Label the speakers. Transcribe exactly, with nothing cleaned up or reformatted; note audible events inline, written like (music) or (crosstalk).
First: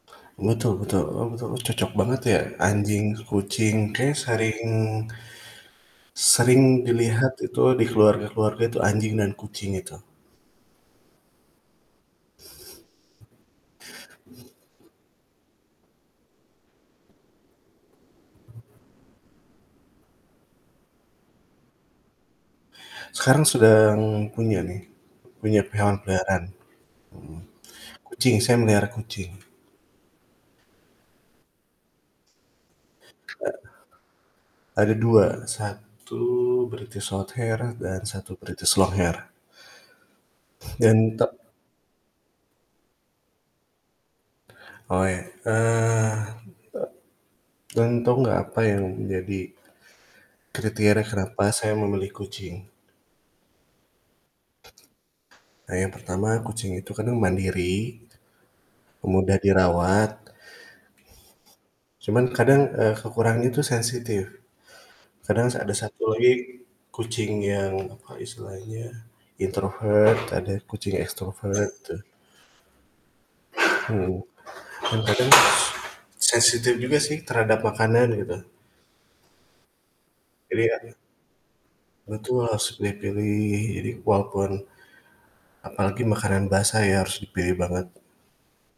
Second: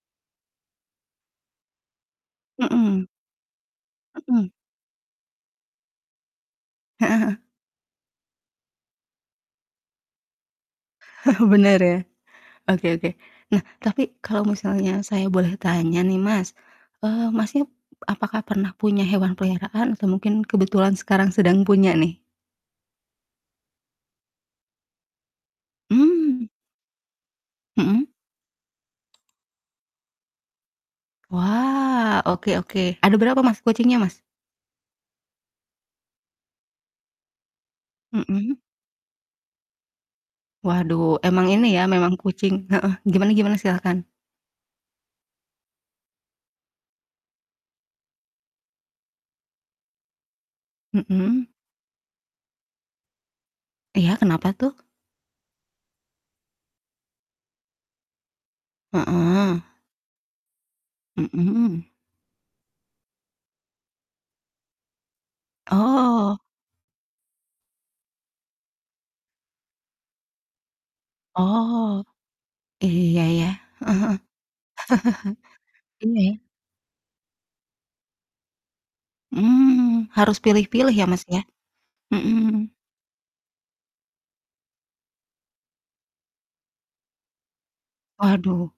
Speaker 1: Betul betul. Oh, betul, cocok banget ya,
Speaker 2: Mhm.
Speaker 1: anjing, kucing, kayak
Speaker 2: Mhm.
Speaker 1: sering sering
Speaker 2: Heeh heeh.
Speaker 1: dilihat itu di keluarga-keluarga itu anjing dan kucing itu.
Speaker 2: (chuckles) Bener ya. Oke oke. Nah, tapi kalo misalnya saya boleh tanya nih Mas, eee, Masnya apakah pernah punya hewan peliharaan atau mungkin kebetulan sekarang sedang punya nih?
Speaker 1: Sekarang sedang punya nih, punya hewan peliharaan.
Speaker 2: Mmm.
Speaker 1: Mhm,
Speaker 2: Mhm.
Speaker 1: kucing, saya memelihara kucing.
Speaker 2: Wah, oke oke, ada berapa Mas kucingnya Mas?
Speaker 1: Heeh. Ada dua, satu British shorthair dan satu
Speaker 2: Mhm.
Speaker 1: British longhair.
Speaker 2: Waduh
Speaker 1: Dan ta
Speaker 2: emang ini ya, memang kucing heeh. Gimana-gimana? Silahkan.
Speaker 1: Oh ya, eee, dan tau nggak apa yang jadi kriteria kenapa
Speaker 2: Mhm.
Speaker 1: saya memilih kucing?
Speaker 2: Iya, kenapa tuh?
Speaker 1: Nah, yang pertama kucing itu kan mandiri, mudah
Speaker 2: Heeh.
Speaker 1: dirawat
Speaker 2: Mhm.
Speaker 1: cuman kadang, eee, kekurangan itu sensitif. Kadang s ada satu lagi
Speaker 2: Oh.
Speaker 1: kucing yang apa istilahnya, introvert, ada kucing extrovert tuh.
Speaker 2: Oh. Iya, ya. Heeh
Speaker 1: Mhm,
Speaker 2: heeh.
Speaker 1: kadang-kadang
Speaker 2: (chuckles) Iya ya.
Speaker 1: sensitif juga sih terhadap makanan gitu.
Speaker 2: Mmm, harus
Speaker 1: Jadi ada
Speaker 2: pilih-pilih ya Mas ya,
Speaker 1: Betul harus
Speaker 2: mhm.
Speaker 1: dipilih-pilih. Jadi walaupun apalagi makanan basah ya, harus dipilih banget.
Speaker 2: Waduh.